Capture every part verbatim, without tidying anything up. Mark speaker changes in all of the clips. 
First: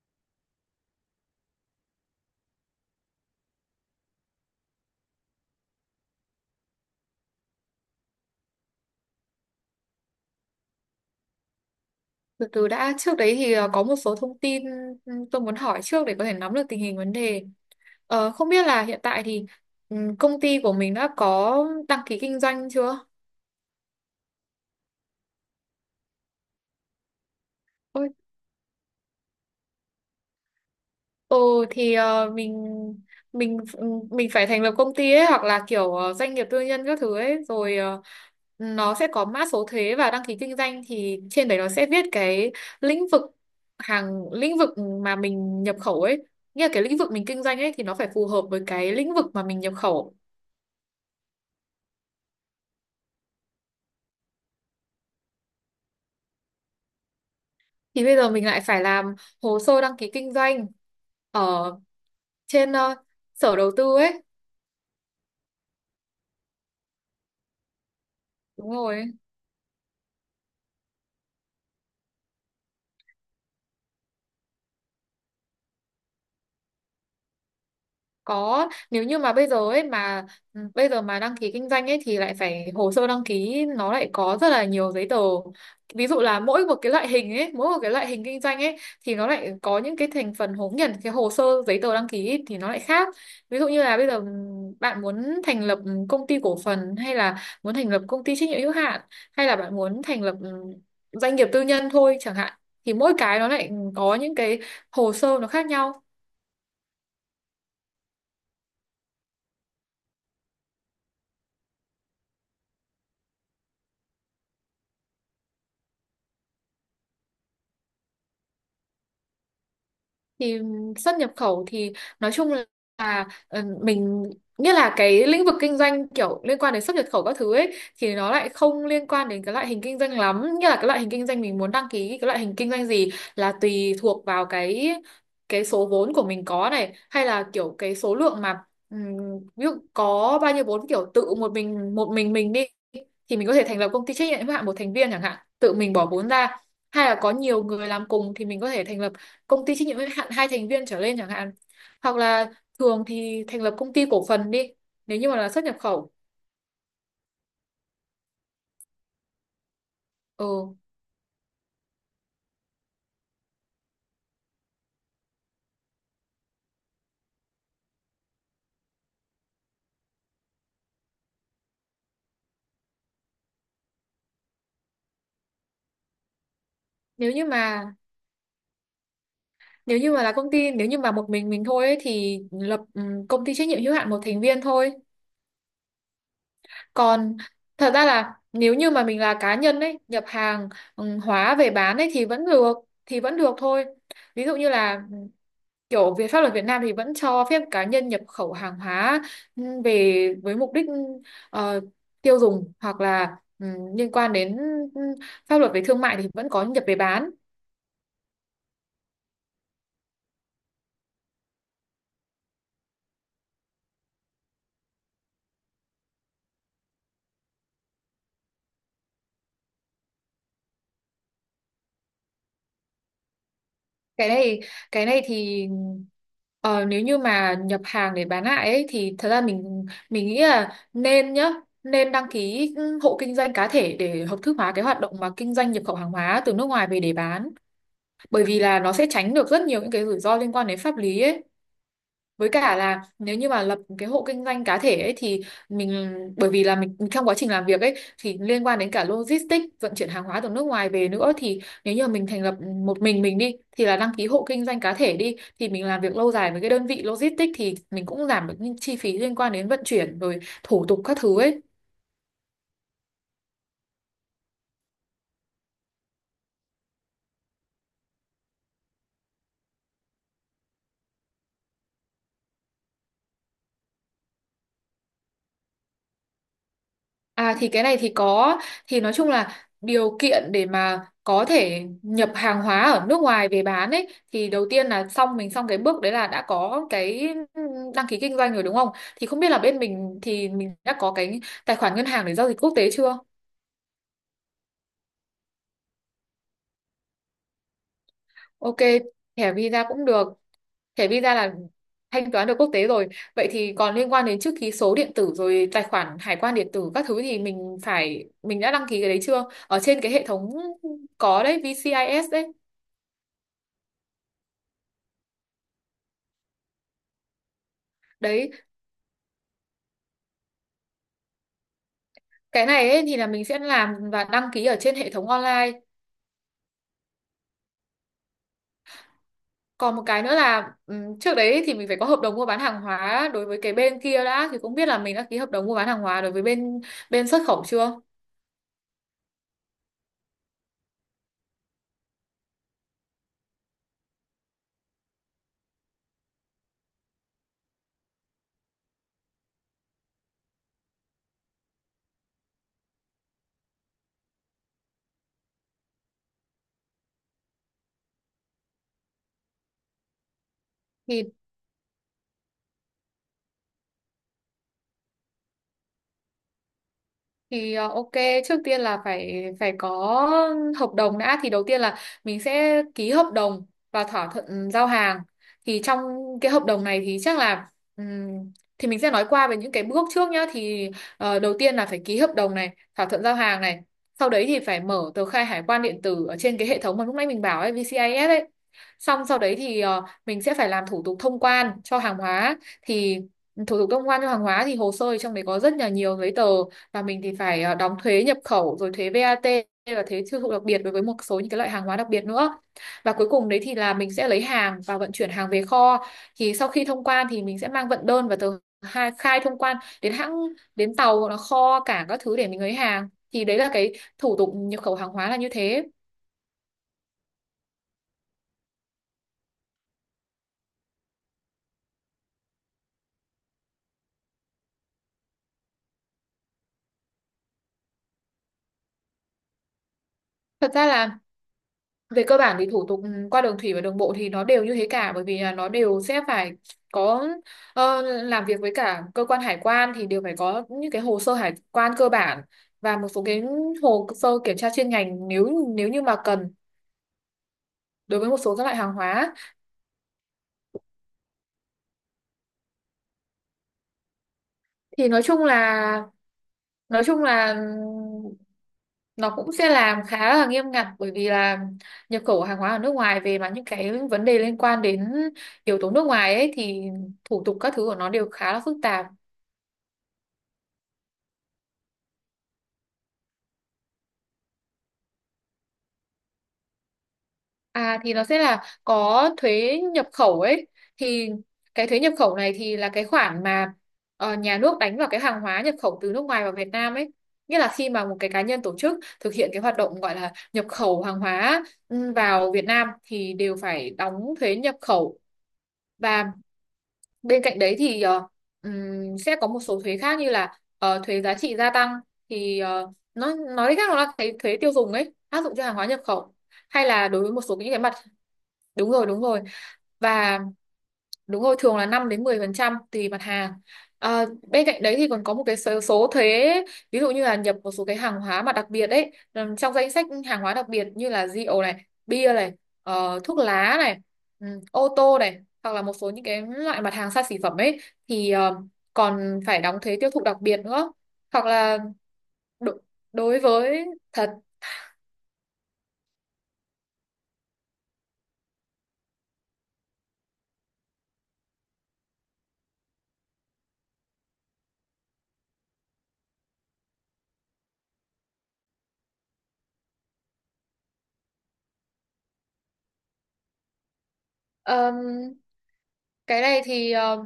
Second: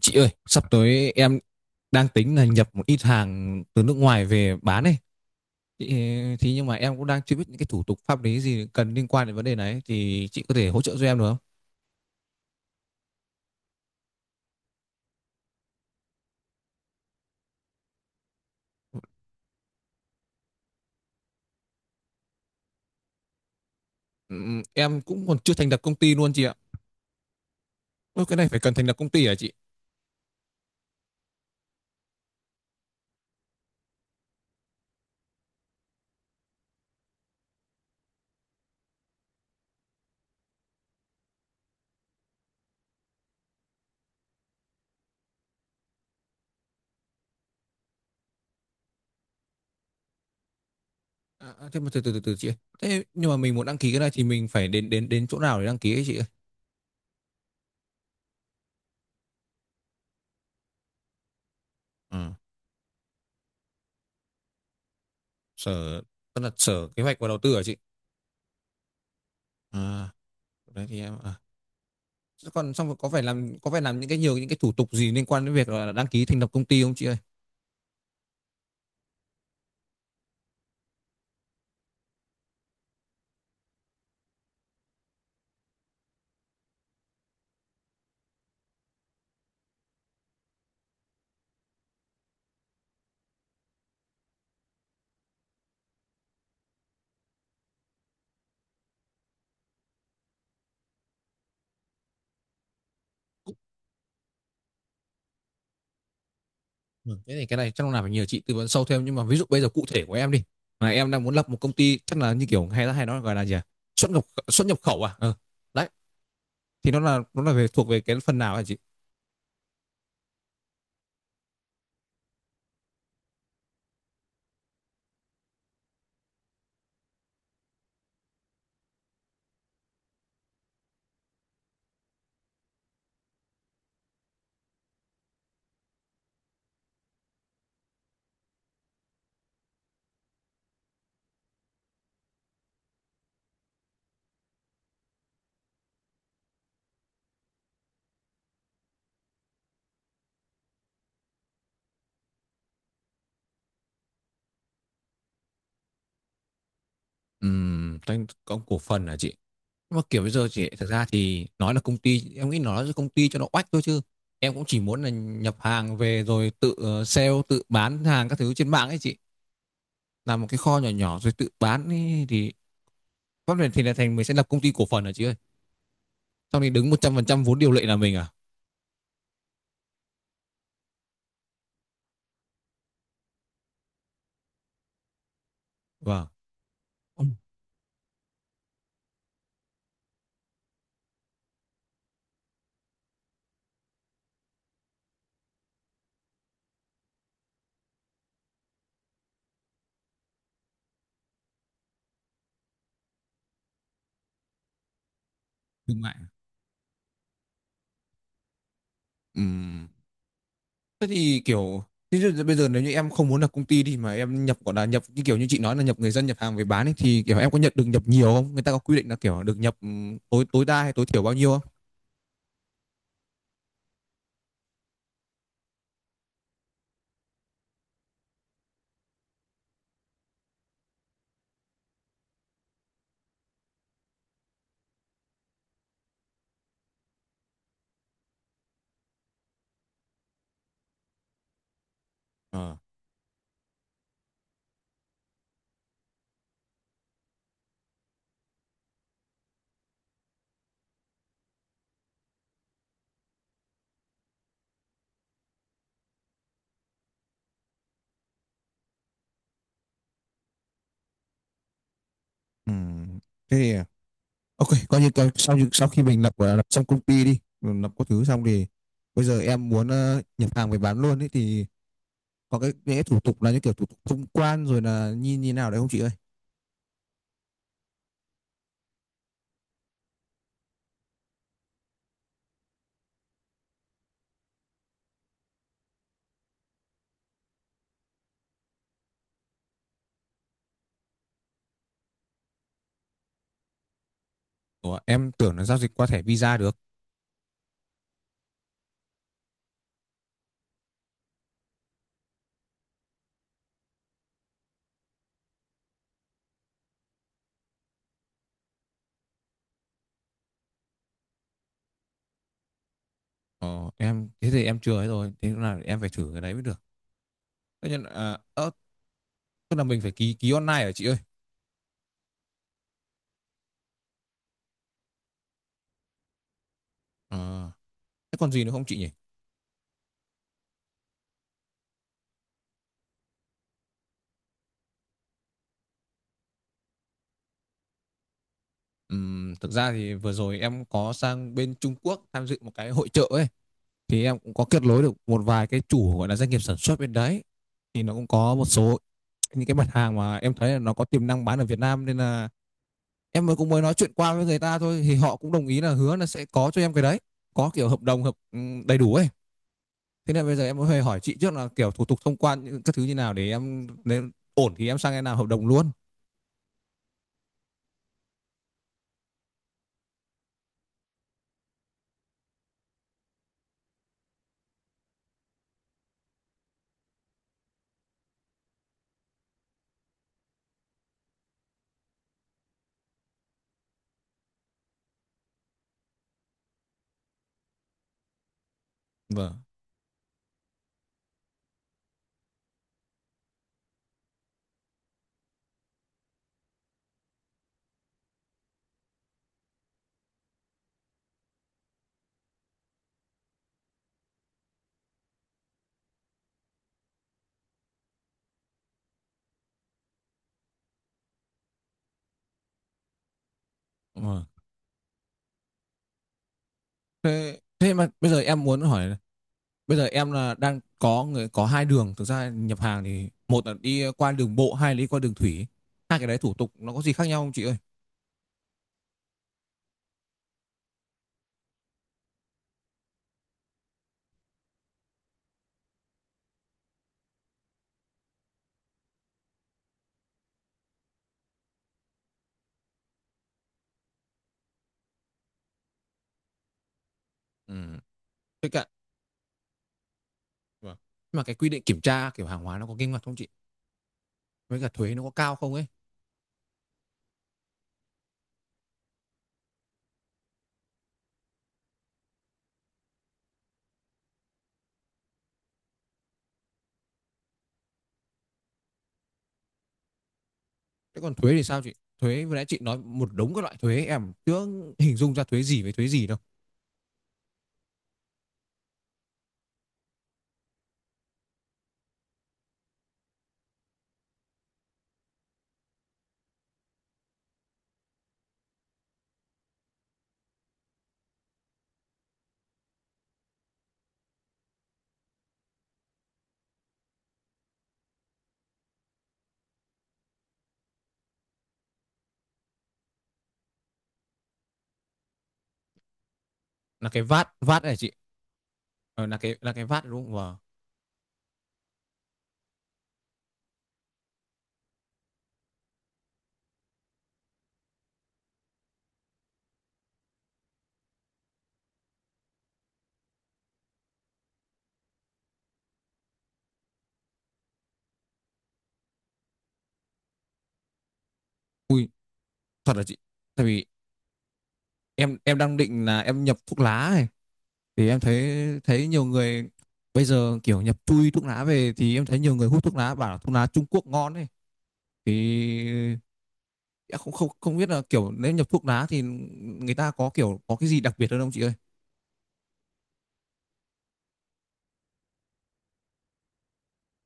Speaker 1: Chị ơi, sắp tới em đang tính là nhập một ít hàng từ nước ngoài về bán ấy. Chị, thì nhưng mà em cũng đang chưa biết những cái thủ tục pháp lý gì cần liên quan đến vấn đề này, thì chị có thể hỗ trợ cho em được không?
Speaker 2: Từ từ đã, trước đấy thì ờ, có một số thông tin ừ, tôi muốn hỏi trước để có thể nắm được tình hình vấn đề. Ờ, không biết là hiện tại thì ừ, công ty của mình đã có đăng ký kinh doanh chưa?
Speaker 1: Ừm, em cũng còn chưa thành lập công ty luôn chị ạ. Ôi, cái này phải cần thành lập công ty hả chị?
Speaker 2: Ừ, thì ờ, mình mình mình phải thành lập công ty ấy, hoặc là kiểu ờ, doanh nghiệp tư nhân các thứ ấy, rồi ờ, nó sẽ có mã số thuế và đăng ký kinh doanh, thì trên đấy nó sẽ viết cái lĩnh vực hàng lĩnh vực mà mình nhập khẩu ấy, nghĩa là cái lĩnh vực mình kinh doanh ấy thì nó phải phù hợp với cái lĩnh vực mà mình nhập khẩu.
Speaker 1: À, à, thế mà từ từ từ từ chị ơi. Thế nhưng mà mình muốn đăng ký cái này thì mình phải đến đến đến chỗ nào để đăng ký ấy chị ơi?
Speaker 2: Thì bây giờ mình lại phải làm hồ sơ đăng ký kinh doanh ở
Speaker 1: Ừ,
Speaker 2: trên ờ, sở đầu tư ấy.
Speaker 1: sở tức là sở kế hoạch và đầu tư hả chị?
Speaker 2: Đúng rồi.
Speaker 1: À, đấy thì em à. Thế còn xong rồi có phải làm có phải làm những cái nhiều những cái thủ tục gì liên quan đến việc là đăng ký thành lập công ty không chị ơi?
Speaker 2: Có, nếu như mà bây giờ ấy mà ừ, bây giờ mà đăng ký kinh doanh ấy thì lại phải hồ sơ đăng ký nó lại có rất là nhiều giấy tờ. Ví dụ là mỗi một cái loại hình ấy, mỗi một cái loại hình kinh doanh ấy thì nó lại có những cái thành phần hố nhận cái hồ sơ giấy tờ đăng ký ấy, thì nó lại khác. Ví dụ như là bây giờ ừ, bạn muốn thành lập ừ, công ty cổ phần, hay là muốn thành lập công ty trách nhiệm hữu hạn, hay là bạn muốn thành lập ừ, doanh nghiệp tư nhân thôi chẳng hạn, thì mỗi cái nó lại có những cái hồ sơ nó khác nhau.
Speaker 1: Ừ, thế thì cái này chắc là phải nhờ chị tư vấn sâu thêm, nhưng mà ví dụ bây giờ cụ thể của em đi, mà em đang muốn lập một công ty chắc là như kiểu hay là hay nói gọi là gì à? xuất nhập xuất nhập khẩu à ừ. Đấy thì nó là nó là về thuộc về cái phần nào hả chị?
Speaker 2: Thì xuất nhập khẩu thì nói chung là ờ, mình nghĩa là cái lĩnh vực kinh doanh kiểu liên quan đến xuất nhập khẩu các thứ ấy thì nó lại không liên quan đến cái loại hình kinh doanh lắm, nghĩa là cái loại hình kinh doanh mình muốn đăng ký, cái loại hình kinh doanh gì là tùy thuộc vào cái cái số vốn của mình có này, hay là kiểu cái số lượng mà ừm, ví dụ có bao nhiêu vốn, kiểu tự một mình một mình mình đi thì mình có thể thành lập công ty trách nhiệm hữu hạn một thành viên chẳng hạn, tự mình bỏ vốn ra, hay là có nhiều người làm cùng thì mình có thể thành lập công ty trách nhiệm hữu hạn hai thành viên trở lên chẳng hạn. Hoặc là thường thì thành lập công ty cổ phần đi, nếu như mà là xuất nhập khẩu.
Speaker 1: Ừm, tranh có cổ phần hả chị, nhưng mà kiểu bây giờ chị
Speaker 2: Ừ.
Speaker 1: thực ra thì nói là công ty em nghĩ nói là công ty cho nó oách thôi chứ em cũng chỉ muốn là nhập hàng về rồi tự ờ, sale, tự bán hàng các thứ trên mạng ấy chị, làm một cái kho nhỏ nhỏ rồi tự bán ấy, thì pháp luật thì là thành mình sẽ lập công ty cổ phần hả chị ơi, sau này đứng một trăm phần
Speaker 2: nếu
Speaker 1: trăm
Speaker 2: như
Speaker 1: vốn điều lệ
Speaker 2: mà
Speaker 1: là mình à?
Speaker 2: Nếu như mà là công ty, nếu như mà một mình mình thôi ấy, thì lập ừm, công ty trách nhiệm hữu hạn một thành viên thôi.
Speaker 1: Vâng. Ừ.
Speaker 2: Còn thật ra là nếu như mà mình là cá nhân ấy nhập hàng ừm, hóa về bán ấy, thì vẫn được, thì vẫn được thôi. Ví dụ như là kiểu về pháp luật Việt Nam thì vẫn cho phép cá nhân nhập khẩu hàng hóa ừ, về với mục đích ờ, tiêu dùng, hoặc là ừ, liên quan đến ừ, pháp luật về
Speaker 1: Thương
Speaker 2: thương
Speaker 1: mại.
Speaker 2: mại thì vẫn có nhập về bán.
Speaker 1: Ừ. Thế thì kiểu thế thì bây giờ nếu như em không muốn lập công ty đi, mà em nhập gọi là nhập như kiểu như chị nói là nhập người dân nhập hàng về bán ấy, thì kiểu em có nhận được nhập nhiều không? Người ta có quy định là kiểu được nhập, ừm, tối tối đa hay tối thiểu bao nhiêu không?
Speaker 2: Cái này cái này thì ờ, nếu như mà nhập hàng để bán lại ấy, thì thật ra mình mình nghĩ là nên nhá, nên đăng ký ừ, hộ kinh doanh cá thể để hợp thức hóa cái hoạt động mà kinh doanh nhập khẩu hàng hóa từ nước ngoài về để bán, bởi vì là nó sẽ tránh được rất nhiều những cái rủi ro liên quan đến pháp lý ấy. Với
Speaker 1: Ờ.
Speaker 2: cả là nếu như mà lập cái hộ kinh doanh cá thể ấy thì mình bởi vì là mình trong quá trình làm việc ấy thì liên quan đến cả logistics vận chuyển hàng hóa từ nước ngoài về nữa, thì nếu như mà mình thành lập một mình mình đi, thì là đăng ký hộ kinh doanh cá thể đi thì mình làm việc lâu dài với cái đơn vị logistics, thì mình cũng giảm được những chi phí liên quan đến vận chuyển rồi thủ tục các thứ ấy.
Speaker 1: Ừ. Thế thì ok, coi như coi, sau sau khi mình lập gọi là lập xong công ty đi, mình lập có thứ xong thì bây giờ em muốn ờ, nhập hàng về bán luôn ấy, thì có cái những cái thủ tục là những kiểu thủ tục thông quan rồi là như như nào đấy không chị ơi?
Speaker 2: À thì cái này thì có, thì nói chung là điều kiện để mà có thể nhập hàng hóa ở nước ngoài về bán ấy, thì đầu tiên là xong mình xong cái bước đấy là đã có cái đăng ký kinh doanh rồi, đúng không? Thì không biết là bên mình thì mình đã có cái tài khoản ngân hàng để giao dịch quốc tế chưa?
Speaker 1: Ủa, em tưởng là giao dịch qua thẻ Visa được.
Speaker 2: Ok, thẻ Visa cũng được. Thẻ Visa là thanh toán được quốc tế rồi. Vậy thì còn liên quan đến chữ ký số điện tử rồi tài khoản hải quan điện tử các thứ thì mình phải, mình đã đăng ký cái đấy chưa, ở trên cái hệ thống có đấy vê xê i ét đấy?
Speaker 1: Ờ, em thế thì em chưa ấy rồi, thế là em phải thử cái đấy mới được, thế nhưng à,
Speaker 2: Đấy,
Speaker 1: ờ, tức là mình phải ký ký online hả chị ơi?
Speaker 2: cái này ấy, thì là mình sẽ làm và đăng ký ở trên hệ thống online.
Speaker 1: Ờ, thế còn gì nữa không chị nhỉ?
Speaker 2: Còn một cái nữa là ừm, trước đấy thì mình phải có hợp đồng mua bán hàng hóa đối với cái bên kia đã, thì cũng biết là mình đã ký hợp đồng mua bán hàng hóa đối với bên bên xuất khẩu chưa?
Speaker 1: Ừm, thực ra thì vừa rồi em có sang bên Trung Quốc tham dự một cái hội chợ ấy, thì em cũng có kết nối được một vài cái chủ gọi là doanh nghiệp sản xuất bên đấy, thì nó cũng có một số những cái mặt hàng mà em thấy là nó có tiềm năng bán ở Việt Nam, nên là em mới cũng mới nói chuyện qua với người ta thôi, thì họ cũng đồng ý là hứa là sẽ có cho em cái đấy, có kiểu hợp đồng hợp ừm, đầy đủ ấy. Thế nên bây giờ em cũng phải hỏi
Speaker 2: Thì
Speaker 1: chị trước là kiểu thủ tục thông quan những các thứ như nào, để em nếu ổn thì em sang em làm hợp đồng luôn.
Speaker 2: thì ờ, ok, trước tiên là phải phải có hợp đồng đã, thì đầu tiên là mình sẽ ký hợp đồng và thỏa thuận giao hàng. Thì trong cái hợp đồng này thì chắc là ừm, thì mình sẽ nói qua về những cái bước trước nhá, thì ờ, đầu tiên là phải ký hợp đồng này, thỏa thuận giao hàng này, sau đấy thì phải mở tờ khai hải quan điện tử ở trên cái hệ thống mà lúc nãy mình bảo ấy, vê xê i ét ấy, xong sau đấy
Speaker 1: Vâng.
Speaker 2: thì ờ, mình sẽ phải làm thủ tục thông quan cho hàng hóa. Thì thủ tục thông quan cho hàng hóa thì hồ sơ thì trong đấy có rất là nhiều giấy tờ, và mình thì phải ờ, đóng thuế nhập khẩu rồi thuế vát và thuế tiêu thụ đặc biệt đối với một số những cái loại hàng hóa đặc biệt nữa. Và cuối cùng đấy thì là mình sẽ lấy hàng và vận chuyển hàng về kho. Thì sau khi thông quan thì mình sẽ mang vận đơn và tờ khai, khai thông quan đến hãng, đến tàu hoặc là kho cảng các thứ để mình lấy hàng. Thì đấy là cái thủ
Speaker 1: Vâng.
Speaker 2: tục nhập khẩu hàng hóa là như thế.
Speaker 1: Thế, thế mà bây giờ em muốn hỏi, bây giờ em là đang có người có hai đường thực ra nhập hàng, thì một là đi qua đường bộ, hai là đi qua đường thủy. Hai cái đấy thủ tục nó có gì khác nhau không chị ơi?
Speaker 2: Thật ra là về cơ bản thì thủ tục ừ, qua đường thủy và đường bộ thì nó đều như thế cả, bởi vì là nó đều sẽ phải có ờ, làm việc với cả cơ quan hải quan, thì đều phải có những cái hồ sơ hải quan cơ bản và một số cái hồ sơ kiểm tra chuyên ngành nếu nếu như mà cần
Speaker 1: Ừ.
Speaker 2: đối với một số các
Speaker 1: Với
Speaker 2: loại
Speaker 1: cả,
Speaker 2: hàng hóa.
Speaker 1: vâng. Mà cái quy định kiểm tra kiểu hàng hóa nó có nghiêm ngặt không chị, với cả
Speaker 2: Thì
Speaker 1: thuế nó
Speaker 2: nói
Speaker 1: có
Speaker 2: chung
Speaker 1: cao không ấy?
Speaker 2: là nói chung là nó cũng sẽ làm khá là nghiêm ngặt, bởi vì là nhập khẩu hàng hóa ở nước ngoài về mà những cái vấn đề liên quan đến yếu tố nước ngoài ấy thì thủ tục các thứ của nó đều khá là phức tạp.
Speaker 1: Thế còn thuế thì sao chị? Thuế vừa nãy chị nói một đống các loại thuế, em chưa hình dung ra thuế gì với thuế gì đâu.
Speaker 2: À thì nó sẽ là có thuế nhập khẩu ấy, thì cái thuế nhập khẩu này thì là cái khoản mà ờ, nhà nước đánh vào cái hàng hóa nhập khẩu từ nước ngoài vào Việt Nam ấy, nghĩa là khi mà một cái cá nhân tổ chức thực hiện cái hoạt động gọi là nhập khẩu hàng hóa ừ, vào Việt Nam thì đều phải đóng thuế nhập khẩu. Và bên cạnh đấy thì ờ, ừm, sẽ có một số thuế khác như là ờ, thuế giá trị gia tăng, thì ờ, nó nói cách khác nó là cái thuế tiêu dùng ấy áp dụng cho hàng hóa nhập khẩu, hay
Speaker 1: Là
Speaker 2: là
Speaker 1: cái
Speaker 2: đối với một
Speaker 1: vát
Speaker 2: số những cái
Speaker 1: vát
Speaker 2: mặt.
Speaker 1: này chị.
Speaker 2: Đúng rồi, đúng
Speaker 1: Ờ, là
Speaker 2: rồi.
Speaker 1: cái là cái vát đúng không?
Speaker 2: Và
Speaker 1: Wow.
Speaker 2: đúng rồi, thường là năm đến mười phần trăm tùy mặt hàng. À, bên cạnh đấy thì còn có một cái số, số thuế, ví dụ như là nhập một số cái hàng hóa mà đặc biệt ấy, ừm, trong danh sách hàng hóa đặc biệt như là rượu này, bia này, ờ, thuốc lá này, ừm, ô tô này, hoặc là một số những cái loại mặt hàng xa xỉ phẩm ấy thì ờ, còn phải đóng thuế tiêu thụ đặc biệt nữa. Hoặc là
Speaker 1: Ui,
Speaker 2: đo-
Speaker 1: thật là chị.
Speaker 2: đối
Speaker 1: Tại
Speaker 2: với
Speaker 1: vì em em đang định là em nhập thuốc lá này, thì em thấy thấy nhiều người bây giờ kiểu nhập chui thuốc lá về, thì em thấy nhiều người hút thuốc lá bảo là thuốc lá Trung Quốc ngon ấy. Thì em không không không biết là kiểu nếu nhập thuốc lá thì người ta có kiểu có cái gì đặc biệt hơn không chị ơi?
Speaker 2: thật cái này thì ờ,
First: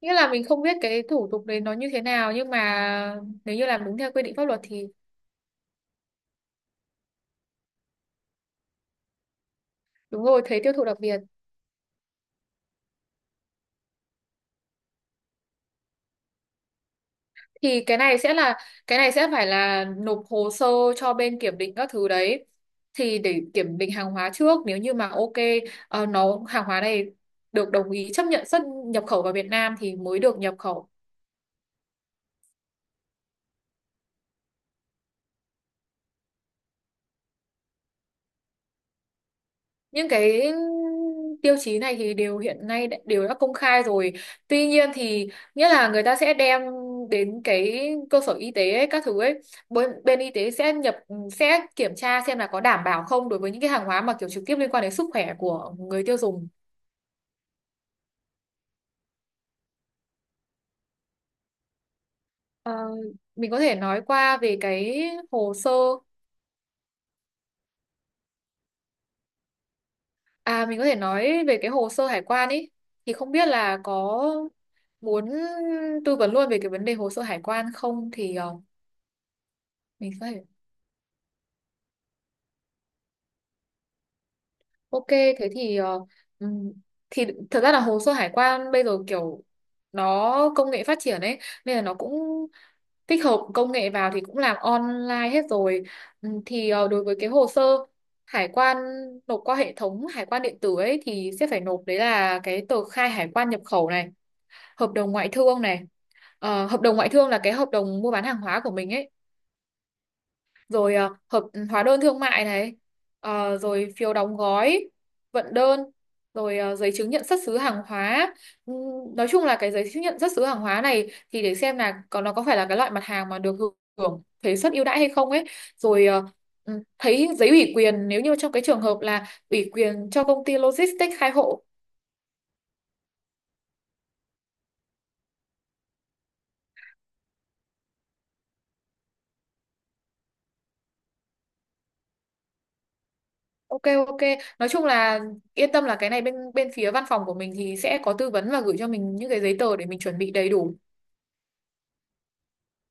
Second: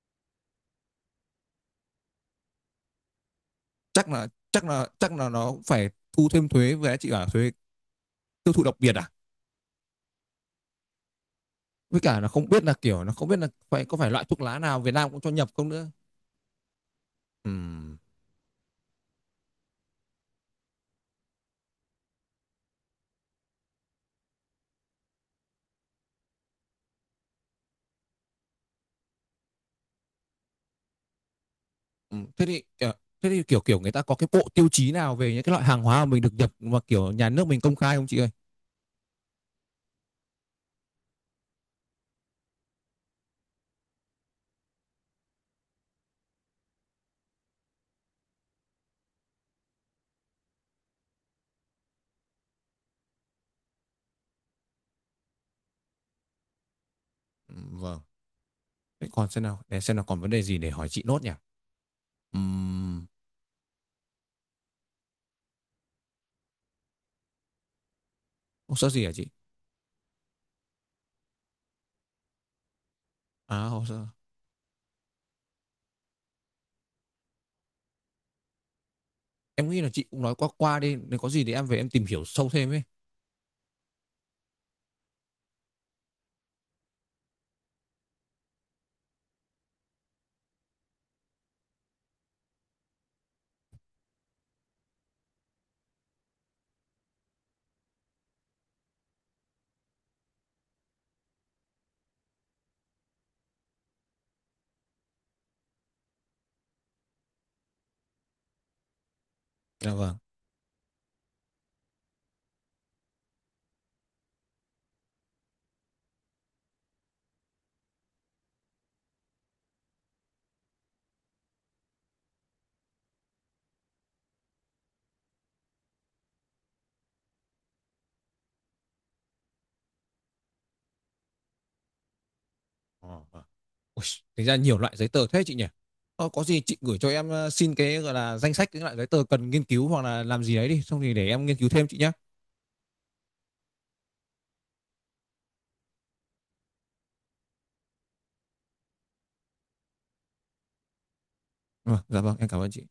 Speaker 2: nghĩa là mình không biết cái thủ tục đấy nó như thế nào, nhưng mà nếu như làm đúng
Speaker 1: Chắc
Speaker 2: theo quy
Speaker 1: là
Speaker 2: định pháp luật
Speaker 1: chắc là
Speaker 2: thì
Speaker 1: chắc là nó phải thu thêm thuế, với chị bảo thuế tiêu thụ đặc biệt à?
Speaker 2: đúng rồi, thuế tiêu thụ đặc biệt.
Speaker 1: Với cả là không biết là kiểu nó không biết là phải có phải loại thuốc lá nào Việt Nam cũng cho nhập không nữa.
Speaker 2: Thì cái
Speaker 1: Ừm.
Speaker 2: này sẽ là, cái này sẽ phải là nộp hồ sơ cho bên kiểm định các thứ đấy thì để kiểm định hàng hóa trước, nếu như mà ok, ờ, nó hàng hóa này được đồng ý chấp nhận xuất nhập khẩu vào Việt Nam thì mới được nhập khẩu.
Speaker 1: Ừ, thế thì kiểu, thế thì kiểu kiểu người ta có cái bộ tiêu chí nào về những cái loại hàng hóa mà mình được nhập, mà kiểu nhà nước mình công khai không chị ơi?
Speaker 2: Những cái tiêu chí này thì đều hiện nay đã- đều đã công khai rồi, tuy nhiên thì nghĩa là người ta sẽ đem đến cái cơ sở y tế ấy, các thứ ấy, bên, bên y tế sẽ nhập sẽ kiểm tra xem là có đảm bảo không đối với những cái hàng hóa mà kiểu trực tiếp liên quan đến sức khỏe của người tiêu dùng.
Speaker 1: Ừ, vâng. Thế còn xem nào, để xem nào còn vấn đề gì để hỏi chị nốt nhỉ?
Speaker 2: Ờ,
Speaker 1: Ừm,
Speaker 2: mình có thể nói qua về cái hồ sơ,
Speaker 1: Hồ sơ gì hả chị?
Speaker 2: à mình có thể nói về cái hồ sơ hải quan ấy, thì không biết
Speaker 1: À,
Speaker 2: là
Speaker 1: hồ sơ.
Speaker 2: có muốn tư vấn luôn về cái vấn đề hồ sơ hải quan không, thì ờ,
Speaker 1: Em nghĩ là chị
Speaker 2: mình
Speaker 1: cũng
Speaker 2: có
Speaker 1: nói
Speaker 2: thể.
Speaker 1: qua qua đi, nếu có gì thì em về em tìm hiểu sâu thêm ấy.
Speaker 2: Ok, thế thì ờ, ừm, thì thật ra là hồ sơ hải quan bây giờ kiểu nó công nghệ phát triển ấy, nên là nó cũng tích hợp công nghệ vào thì cũng làm online hết rồi. Ừm, thì ờ, đối với cái hồ sơ hải quan nộp qua hệ thống hải quan điện tử ấy thì sẽ phải nộp, đấy là cái tờ khai hải quan nhập khẩu này, hợp đồng ngoại thương này. Ờ, hợp đồng ngoại thương là cái hợp đồng mua bán hàng hóa của mình ấy,
Speaker 1: Dạ vâng.
Speaker 2: rồi à, hợp hóa đơn thương mại này, ờ, rồi phiếu đóng gói, vận đơn, rồi à, giấy chứng nhận xuất xứ hàng hóa. Ừm, nói chung là cái giấy chứng nhận xuất xứ hàng hóa này thì để xem là còn nó có phải là cái loại mặt hàng mà được hưởng thuế suất ưu đãi hay không ấy, rồi à, ừm, thấy giấy ủy quyền nếu như trong cái trường hợp là ủy quyền cho công ty logistics khai hộ.
Speaker 1: Ờ, vâng. Ui, tính ra nhiều loại giấy tờ thế chị nhỉ? Ờ, có gì chị gửi cho em ờ, xin cái gọi là danh sách những loại giấy tờ cần nghiên cứu hoặc là làm gì đấy đi, xong thì để em nghiên cứu thêm chị nhé.
Speaker 2: Ok, ok, nói chung là yên tâm là cái này bên bên phía văn phòng của mình thì sẽ có tư vấn và gửi cho mình những cái giấy tờ để mình chuẩn bị đầy đủ.
Speaker 1: Vâng, dạ vâng, em cảm ơn chị.